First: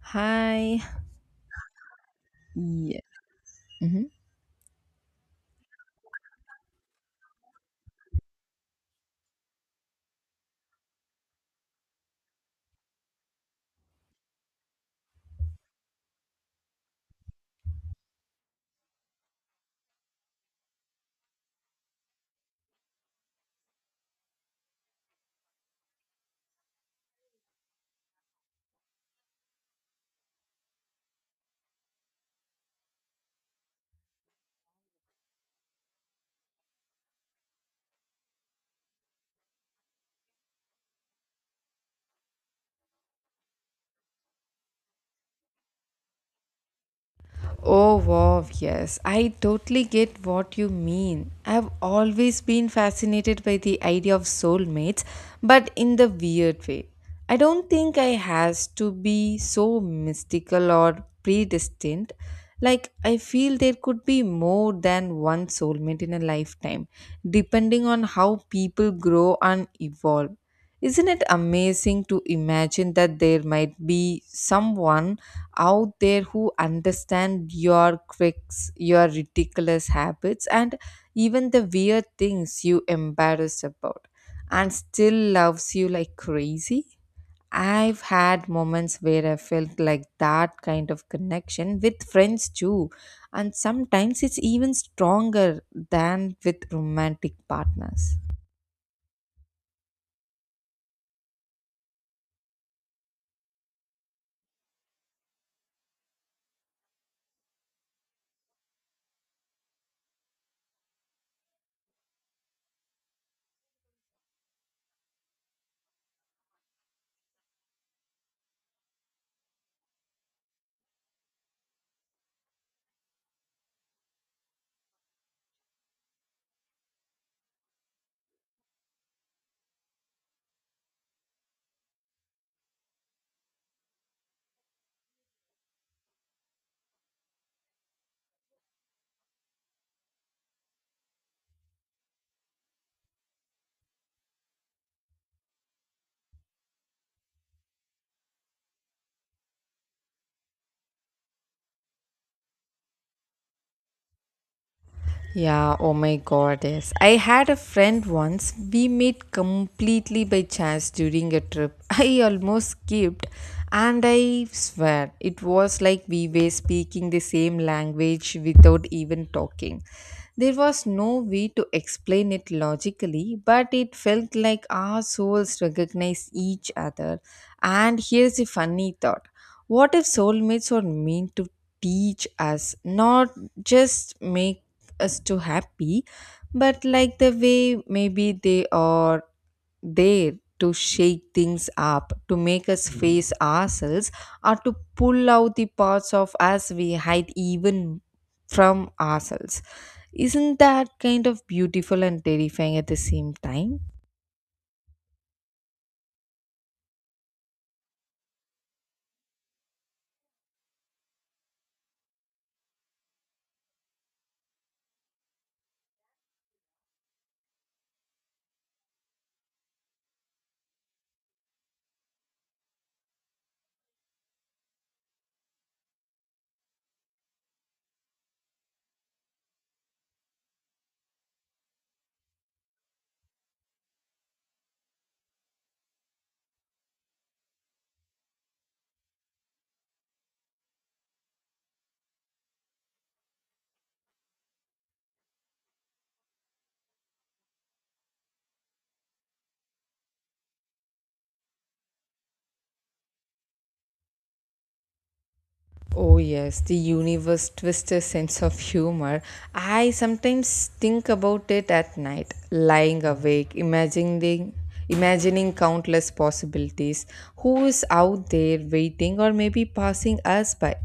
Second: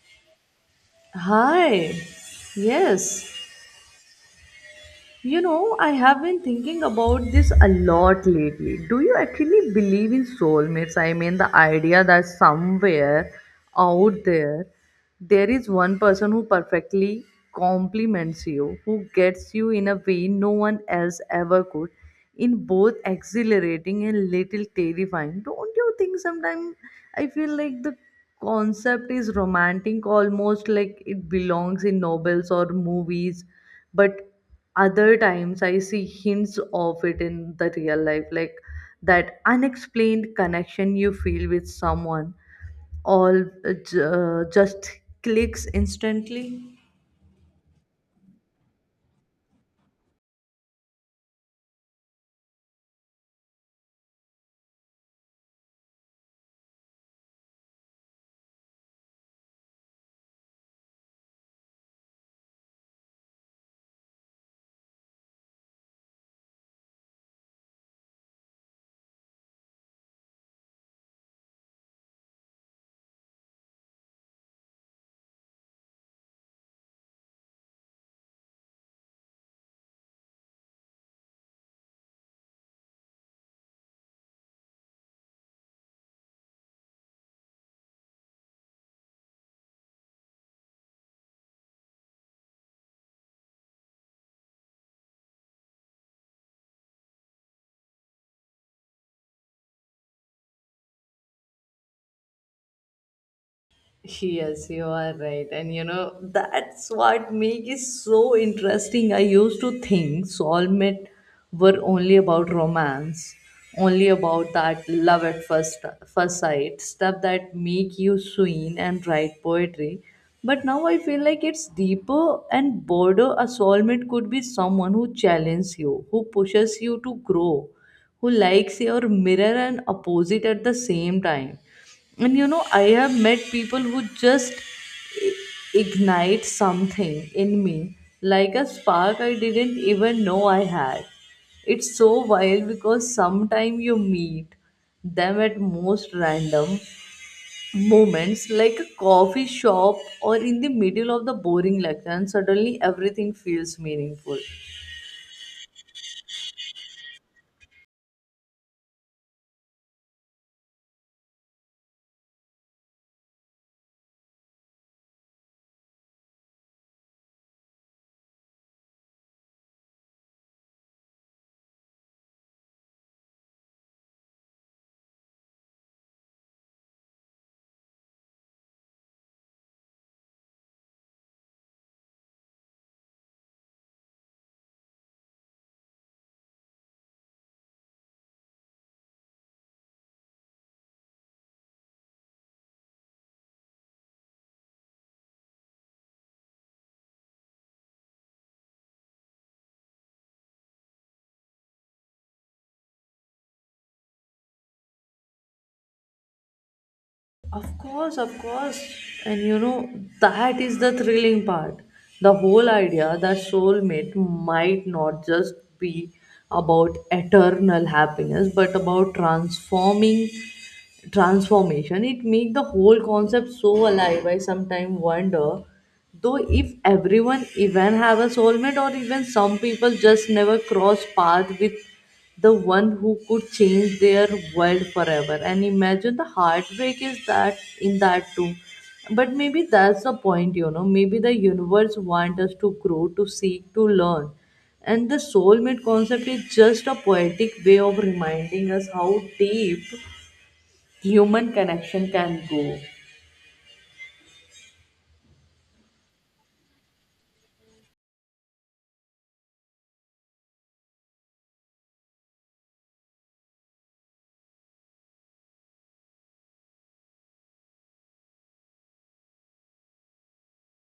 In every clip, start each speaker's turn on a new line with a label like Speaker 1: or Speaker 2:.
Speaker 1: Hi.
Speaker 2: Hi.
Speaker 1: Yeah.
Speaker 2: Yes.
Speaker 1: hmm
Speaker 2: You know, I have been thinking about this a lot lately. Do you actually believe in soulmates? I mean, the idea that somewhere out there, there is one person who perfectly complements you, who gets you in a way no one else ever could, in both exhilarating and little terrifying. Don't you think sometimes I feel like the concept is romantic, almost like it belongs in novels or movies, but other times I see hints of it in the real life, like that unexplained connection you feel with someone all just clicks instantly.
Speaker 1: Oh, wow, yes. I totally get what you mean. I've always been fascinated by the idea of soulmates, but in the weird way. I don't think I has to be so mystical or predestined. Like I feel there could be more than one soulmate in a lifetime, depending on how people grow and evolve. Isn't it amazing to imagine that there might be someone out there who understands your quirks, your ridiculous habits, and even the weird things you embarrass about, and still loves you like crazy? I've had moments where I felt like that kind of connection with friends too, and sometimes it's even stronger than with romantic partners.
Speaker 2: Yes, you are right. And you know, that's what makes it so interesting. I used to think soulmate were only about romance, only about that love at first sight, stuff that make you swing and write poetry. But now I feel like it's deeper and broader. A soulmate could be someone who challenges you, who pushes you to grow, who likes your mirror and opposite at the same time. And you know, I have met people who just i- ignite something in me, like a spark I didn't even know I had. It's so wild because sometimes you meet them at most random moments, like a coffee shop or in the middle of the boring lecture, and suddenly everything feels meaningful.
Speaker 1: Yeah, oh my god, yes. I had a friend once. We met completely by chance during a trip. I almost skipped, and I swear it was like we were speaking the same language without even talking. There was no way to explain it logically, but it felt like our souls recognized each other. And here's a funny thought: what if soulmates are meant to teach us, not just make us to happy, but like the way maybe they are there to shake things up, to make us face ourselves, or to pull out the parts of us we hide even from ourselves? Isn't that kind of beautiful and terrifying at the same time?
Speaker 2: Of course, of course. And you know, that is the thrilling part. The whole idea that soulmate might not just be about eternal happiness, but about transforming transformation, it make the whole concept so alive. I sometimes wonder though if everyone even have a soulmate, or even some people just never cross path with the one who could change their world forever. And imagine the heartbreak is that in that too. But maybe that's the point, you know, maybe the universe wants us to grow, to seek, to learn, and the soulmate concept is just a poetic way of reminding us how deep human connection can go.
Speaker 1: Oh, yes, the universe twister sense of humor. I sometimes think about it at night, lying awake, imagining countless possibilities. Who is out there waiting or maybe passing us by?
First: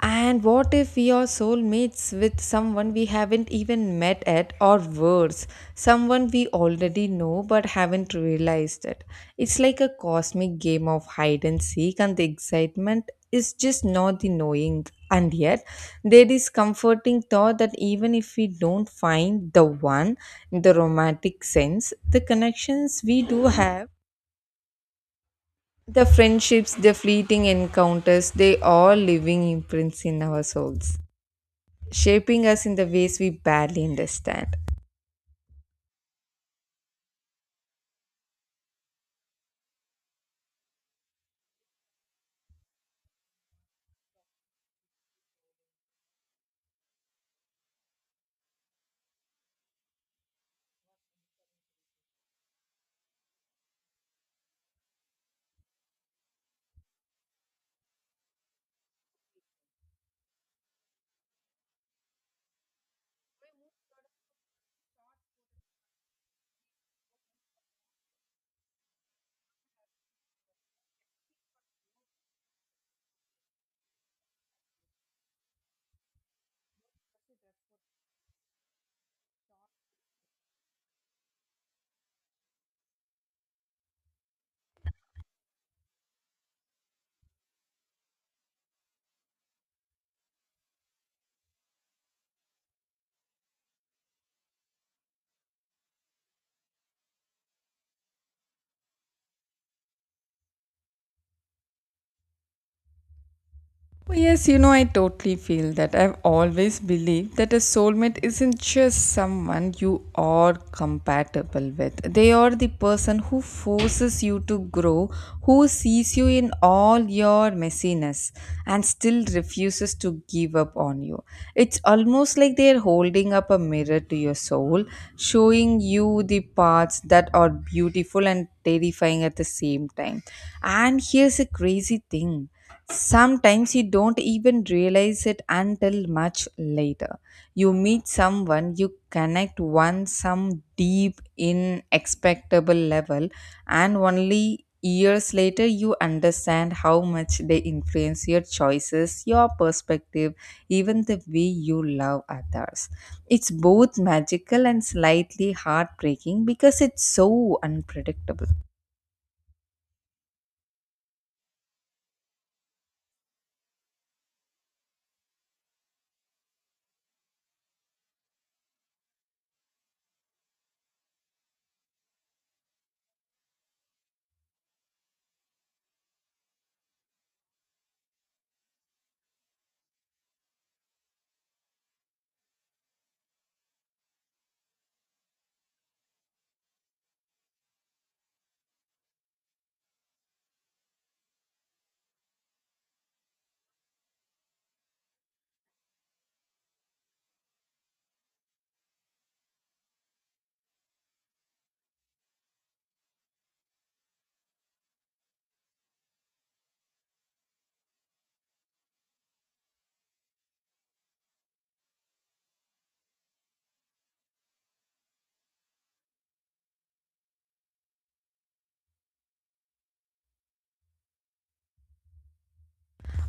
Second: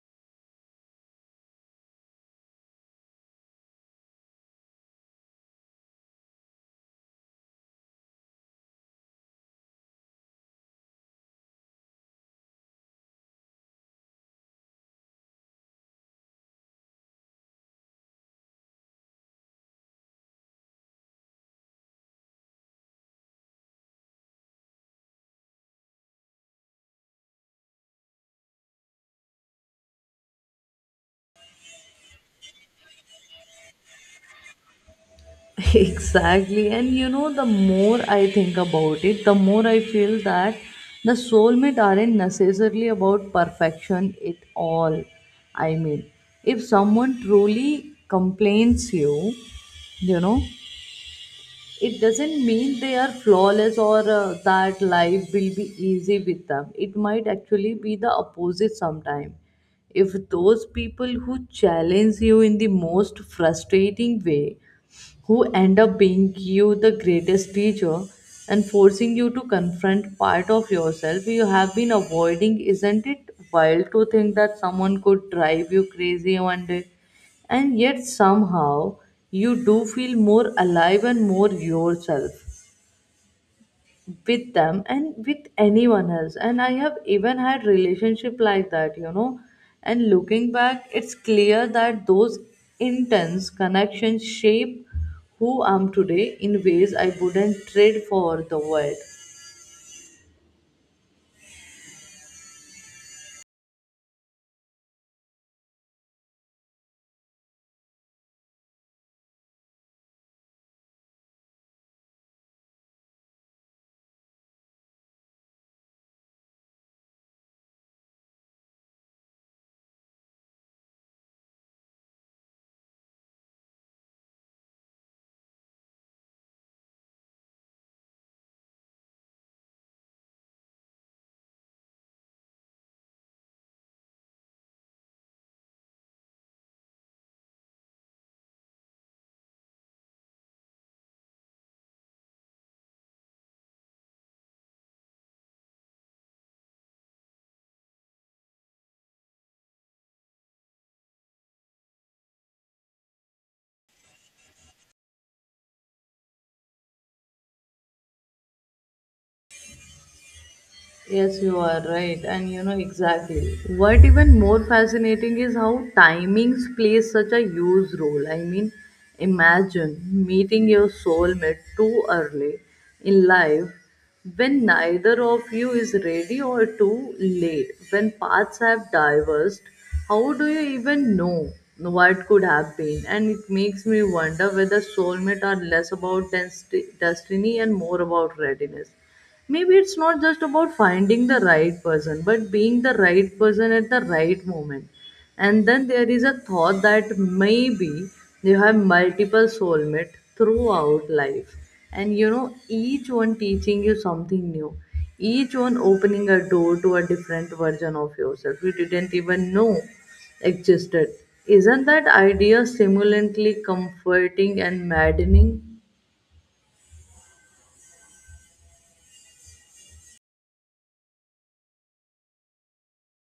Speaker 1: And what if we are soulmates with someone we haven't even met at, or worse, someone we already know but haven't realized it? It's like a cosmic game of hide and seek, and the excitement is just not the knowing. And yet, there is comforting thought that even if we don't find the one in the romantic sense, the connections we do have, the friendships, the fleeting encounters, they are living imprints in our souls shaping us in the ways we barely understand.
Speaker 2: Exactly. And you know, the more I think about it, the more I feel that the soulmate aren't necessarily about perfection at all. I mean, if someone truly complains you, you know, it doesn't mean they are flawless, or that life will be easy with them. It might actually be the opposite sometime, if those people who challenge you in the most frustrating way who end up being you the greatest teacher and forcing you to confront part of yourself you have been avoiding. Isn't it wild to think that someone could drive you crazy one day, and yet somehow you do feel more alive and more yourself with them and with anyone else? And I have even had relationship like that, you know. And looking back, it's clear that those intense connections shape who I'm today in ways I wouldn't trade for the world.
Speaker 1: Well, yes, I totally feel that. I've always believed that a soulmate isn't just someone you are compatible with. They are the person who forces you to grow, who sees you in all your messiness and still refuses to give up on you. It's almost like they're holding up a mirror to your soul, showing you the parts that are beautiful and terrifying at the same time. And here's a crazy thing: sometimes you don't even realize it until much later. You meet someone, you connect one some deep inexpectable level, and only years later you understand how much they influence your choices, your perspective, even the way you love others. It's both magical and slightly heartbreaking because it's so unpredictable.
Speaker 2: Yes, you are right, and you know exactly. What even more fascinating is how timings plays such a huge role. I mean, imagine meeting your soulmate too early in life when neither of you is ready, or too late, when paths have diverged. How do you even know what could have been? And it makes me wonder whether soulmate are less about destiny and more about readiness. Maybe it's not just about finding the right person, but being the right person at the right moment. And then there is a thought that maybe you have multiple soulmates throughout life, and you know, each one teaching you something new, each one opening a door to a different version of yourself you didn't even know existed. Isn't that idea stimulatingly comforting and maddening?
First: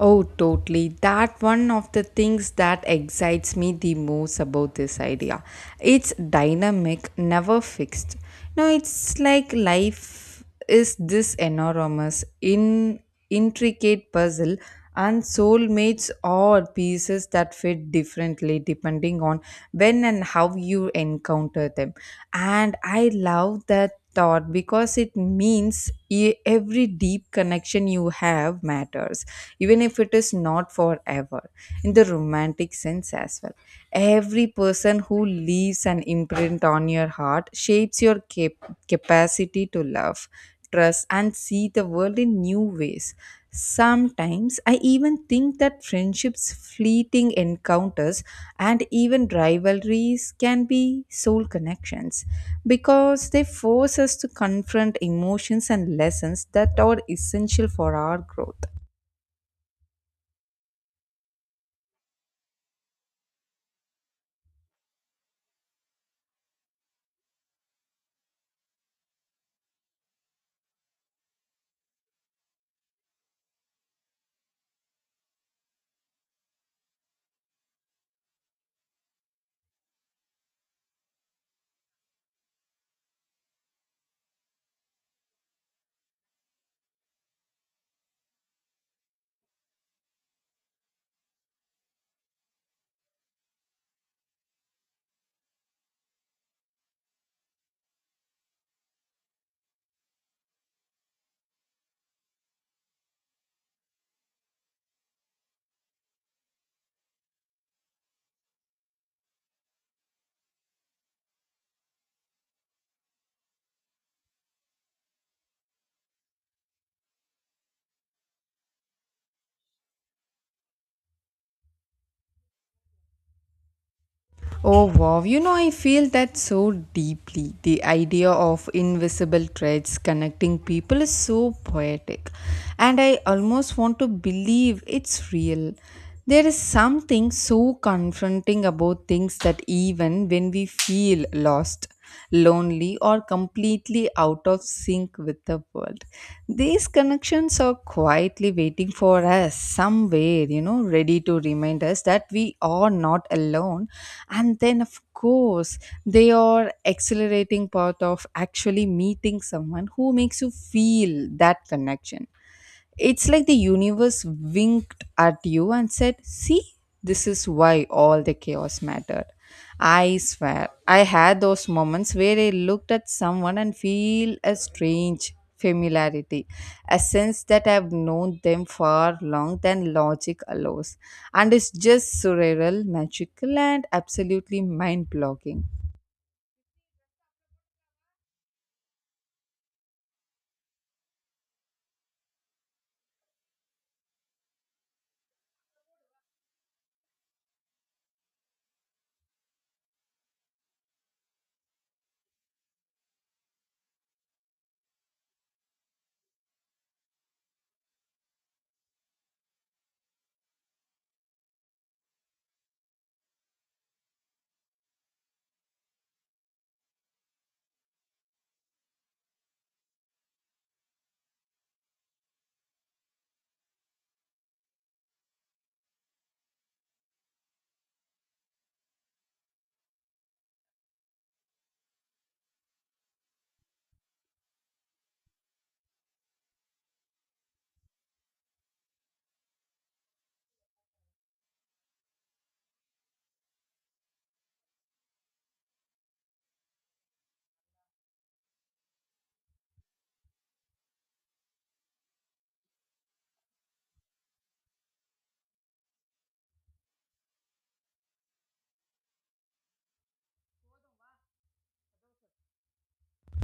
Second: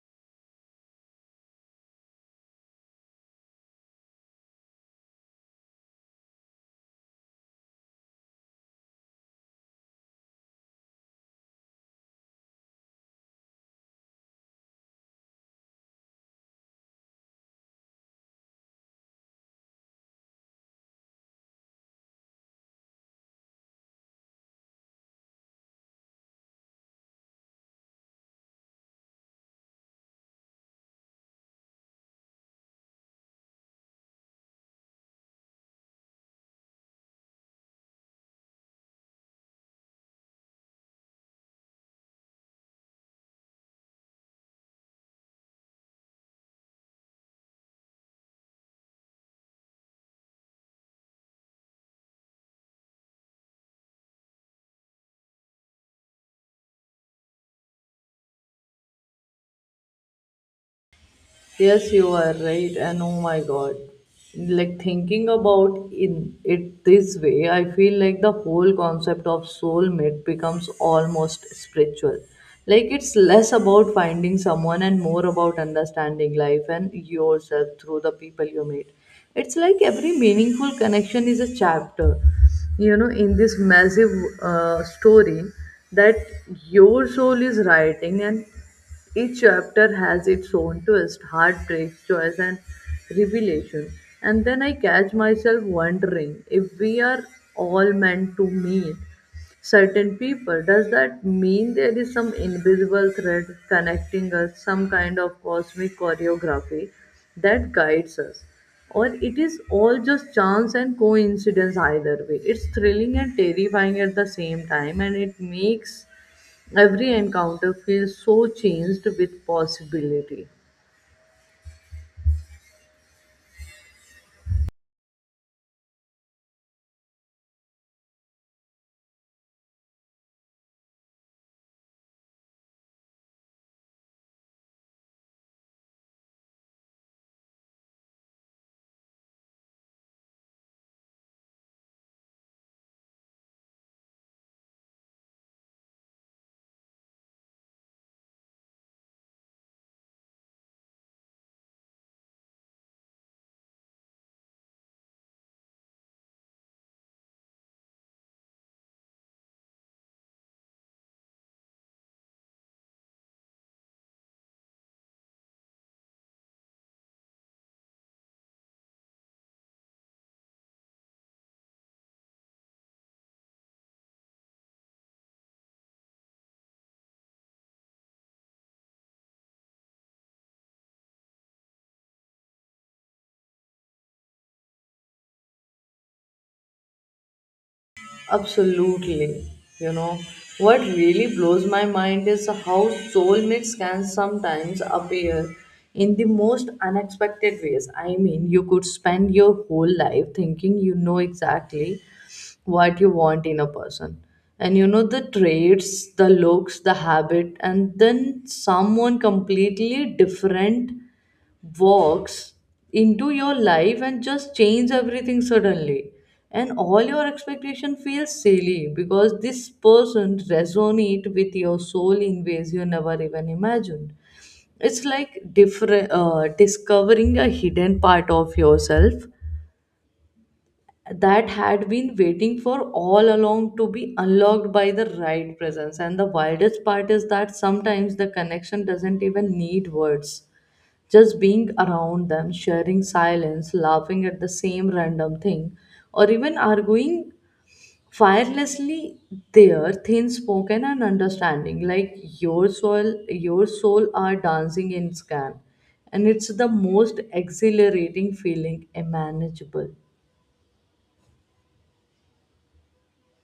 Speaker 1: Oh, totally. That one of the things that excites me the most about this idea. It's dynamic, never fixed. No, it's like life is this enormous, in intricate puzzle, and soulmates are pieces that fit differently depending on when and how you encounter them. And I love that thought, because it means every deep connection you have matters, even if it is not forever in the romantic sense as well. Every person who leaves an imprint on your heart shapes your capacity to love, trust, and see the world in new ways. Sometimes I even think that friendships, fleeting encounters, and even rivalries can be soul connections, because they force us to confront emotions and lessons that are essential for our growth.
Speaker 2: Yes, you are right. And oh my God, like thinking about in it this way, I feel like the whole concept of soulmate becomes almost spiritual. Like it's less about finding someone and more about understanding life and yourself through the people you meet. It's like every meaningful connection is a chapter, you know, in this massive story that your soul is writing, and each chapter has its own twist, heartbreak, choice, and revelation. And then I catch myself wondering if we are all meant to meet certain people. Does that mean there is some invisible thread connecting us, some kind of cosmic choreography that guides us? Or it is all just chance and coincidence, either way. It's thrilling and terrifying at the same time, and it makes every encounter feels so changed with possibility.
Speaker 1: Oh wow, I feel that so deeply. The idea of invisible threads connecting people is so poetic, and I almost want to believe it's real. There is something so confronting about things that even when we feel lost, lonely, or completely out of sync with the world. These connections are quietly waiting for us somewhere, ready to remind us that we are not alone. And then, of course, they are accelerating part of actually meeting someone who makes you feel that connection. It's like the universe winked at you and said, "See, this is why all the chaos mattered." I swear, I had those moments where I looked at someone and feel a strange familiarity, a sense that I've known them far long than logic allows. And it's just surreal, magical, and absolutely mind blogging.
Speaker 2: Absolutely. You know, what really blows my mind is how soulmates can sometimes appear in the most unexpected ways. I mean, you could spend your whole life thinking you know exactly what you want in a person. And you know, the traits, the looks, the habit, and then someone completely different walks into your life and just change everything suddenly, and all your expectation feels silly because this person resonate with your soul in ways you never even imagined. It's like different discovering a hidden part of yourself that had been waiting for all along to be unlocked by the right presence. And the wildest part is that sometimes the connection doesn't even need words, just being around them, sharing silence, laughing at the same random thing, or even arguing firelessly, their thin spoken and understanding, like your soul are dancing in scan. And it's the most exhilarating feeling imaginable.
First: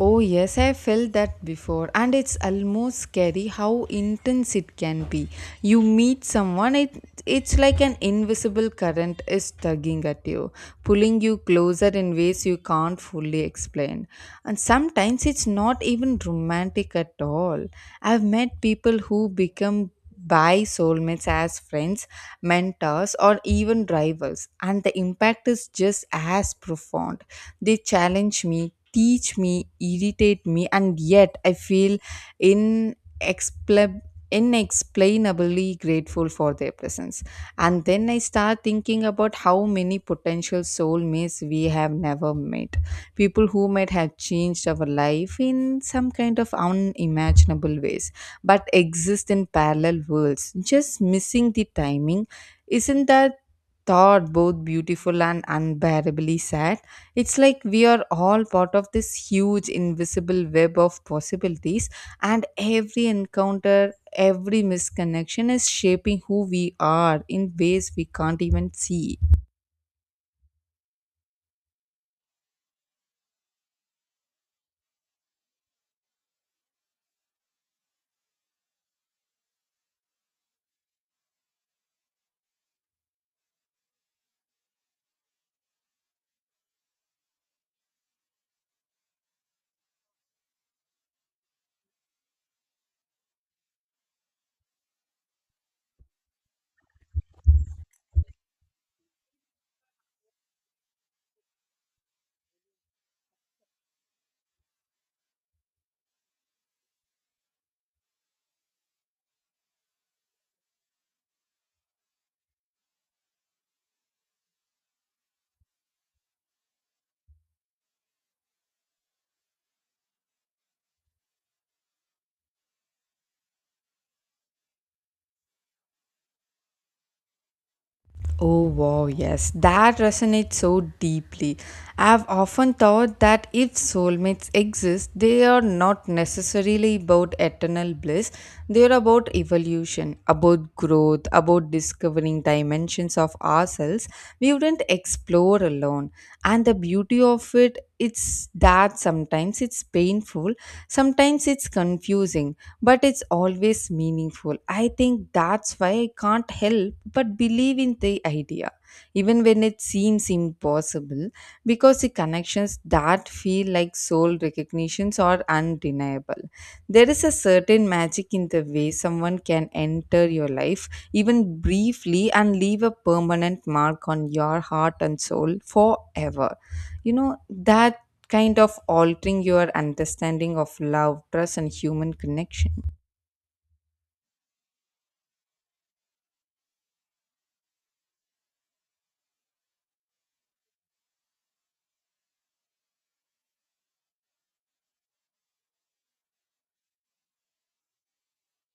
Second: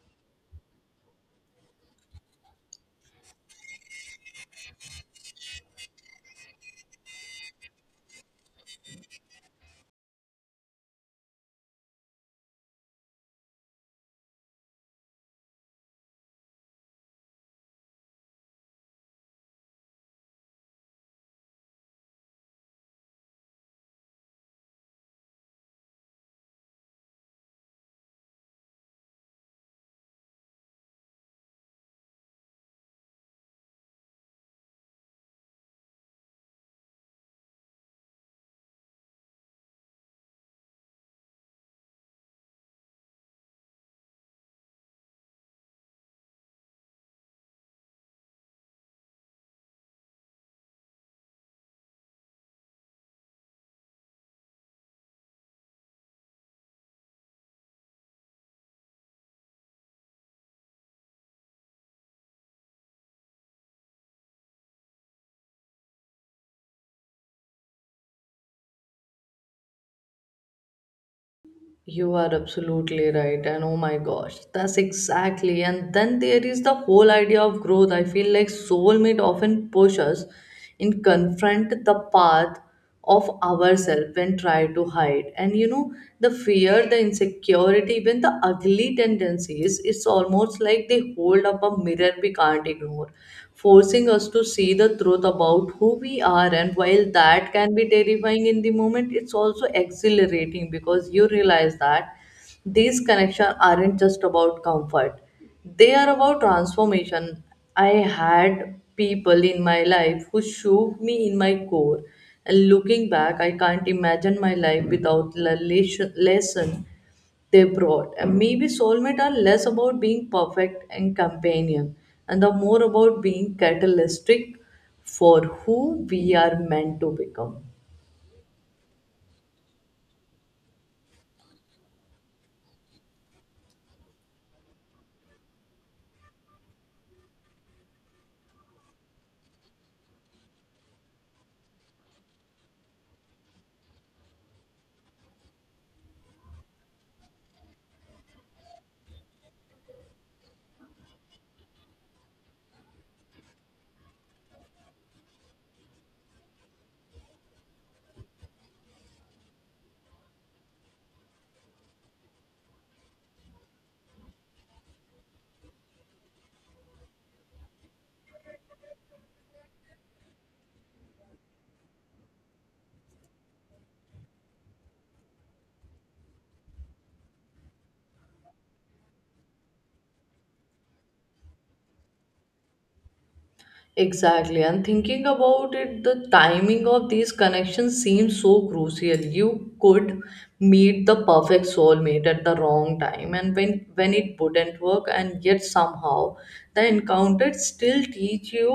Speaker 1: Oh, yes, I felt that before, and it's almost scary how intense it can be. You meet someone, it's like an invisible current is tugging at you, pulling you closer in ways you can't fully explain. And sometimes it's not even romantic at all. I've met people who become by soulmates as friends, mentors, or even rivals, and the impact is just as profound. They challenge me, teach me, irritate me, and yet I feel inexplicable. Inexplainably grateful for their presence. And then I start thinking about how many potential soulmates we have never met. People who might have changed our life in some kind of unimaginable ways, but exist in parallel worlds, just missing the timing. Isn't that thought both beautiful and unbearably sad? It's like we are all part of this huge invisible web of possibilities, and every encounter, every misconnection is shaping who we are in ways we can't even see.
Speaker 2: You are absolutely right, and oh my gosh, that's exactly. And then there is the whole idea of growth. I feel like soulmate often push us in confront the path of ourselves and try to hide. And you know, the fear that the insecurity, even the ugly tendencies, it's almost like they hold up a mirror we can't ignore, forcing us to see the truth about who we are. And while that can be terrifying in the moment, it's also exhilarating because you realize that these connections aren't just about comfort, they are about transformation. I had people in my life who shook me in my core, and looking back, I can't imagine my life without the lesson they brought. And maybe soulmate are less about being perfect and companion, and the more about being catalytic for who we are meant to become.
Speaker 1: Oh, wow, yes, that resonates so deeply. I've often thought that if soulmates exist, they are not necessarily about eternal bliss, they're about evolution, about growth, about discovering dimensions of ourselves we wouldn't explore alone. And the beauty of it it's that sometimes it's painful, sometimes it's confusing, but it's always meaningful. I think that's why I can't help but believe in the idea, even when it seems impossible, because the connections that feel like soul recognitions are undeniable. There is a certain magic in the way someone can enter your life, even briefly, and leave a permanent mark on your heart and soul forever, that kind of altering your understanding of love, trust, and human connection.
Speaker 2: Exactly, and thinking about it, the timing of these connections seems so crucial. You could meet the perfect soulmate at the wrong time, and when it wouldn't work, and yet somehow the encounter still teach you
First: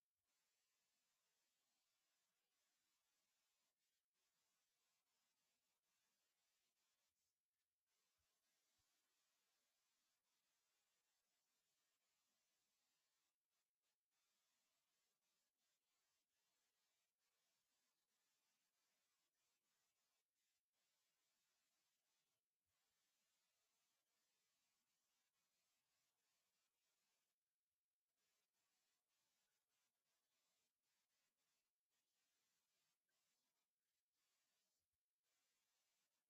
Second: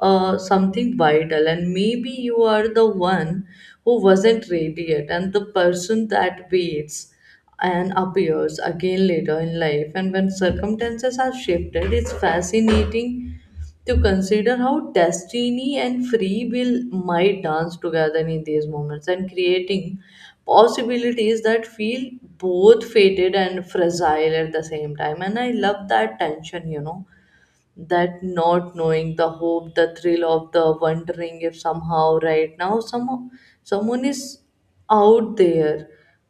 Speaker 2: something vital. And maybe you are the one who wasn't ready yet, and the person that waits and appears again later in life, and when circumstances are shifted. It's fascinating to consider how destiny and free will might dance together in these moments and creating possibilities that feel both fated and fragile at the same time. And I love that tension, you know, that not knowing, the hope, the thrill of the wondering if somehow right now, somehow someone is out there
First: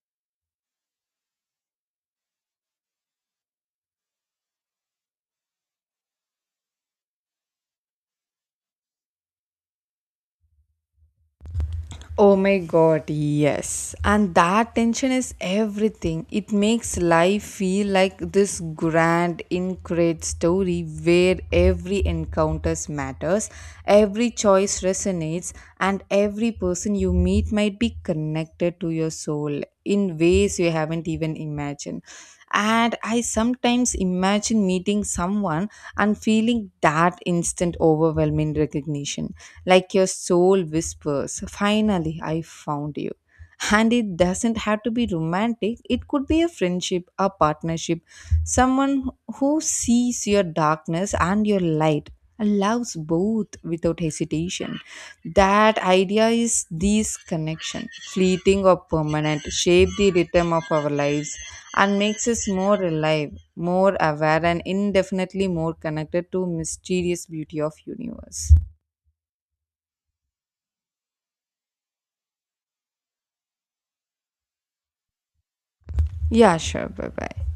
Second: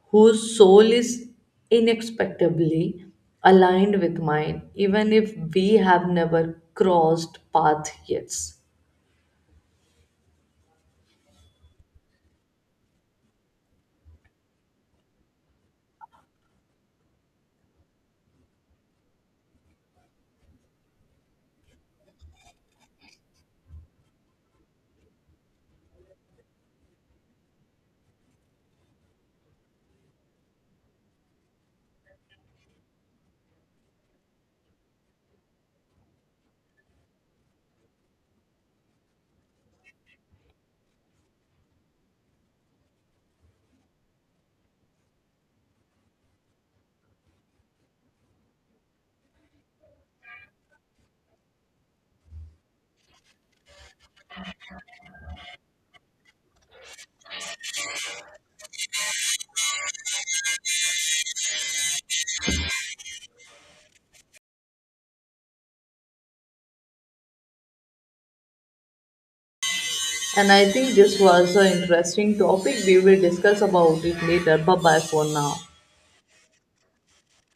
Speaker 2: whose soul is inexplicably aligned with mine, even if we have never crossed path yet.
Speaker 1: Oh my god, yes. And that tension is everything. It makes life feel like this grand, incredible story where every encounters matters, every choice resonates, and every person you meet might be connected to your soul in ways you haven't even imagined. And I sometimes imagine meeting someone and feeling that instant overwhelming recognition, like your soul whispers, "Finally, I found you." And it doesn't have to be romantic, it could be a friendship, a partnership, someone who sees your darkness and your light and loves both without hesitation. That idea is this connection, fleeting or permanent, shape the rhythm of our lives and makes us more alive, more aware, and indefinitely more connected to mysterious beauty of universe.
Speaker 2: And I think this was an interesting topic. We will discuss about it later. Bye bye for now.
Speaker 1: Yeah, sure. Bye bye.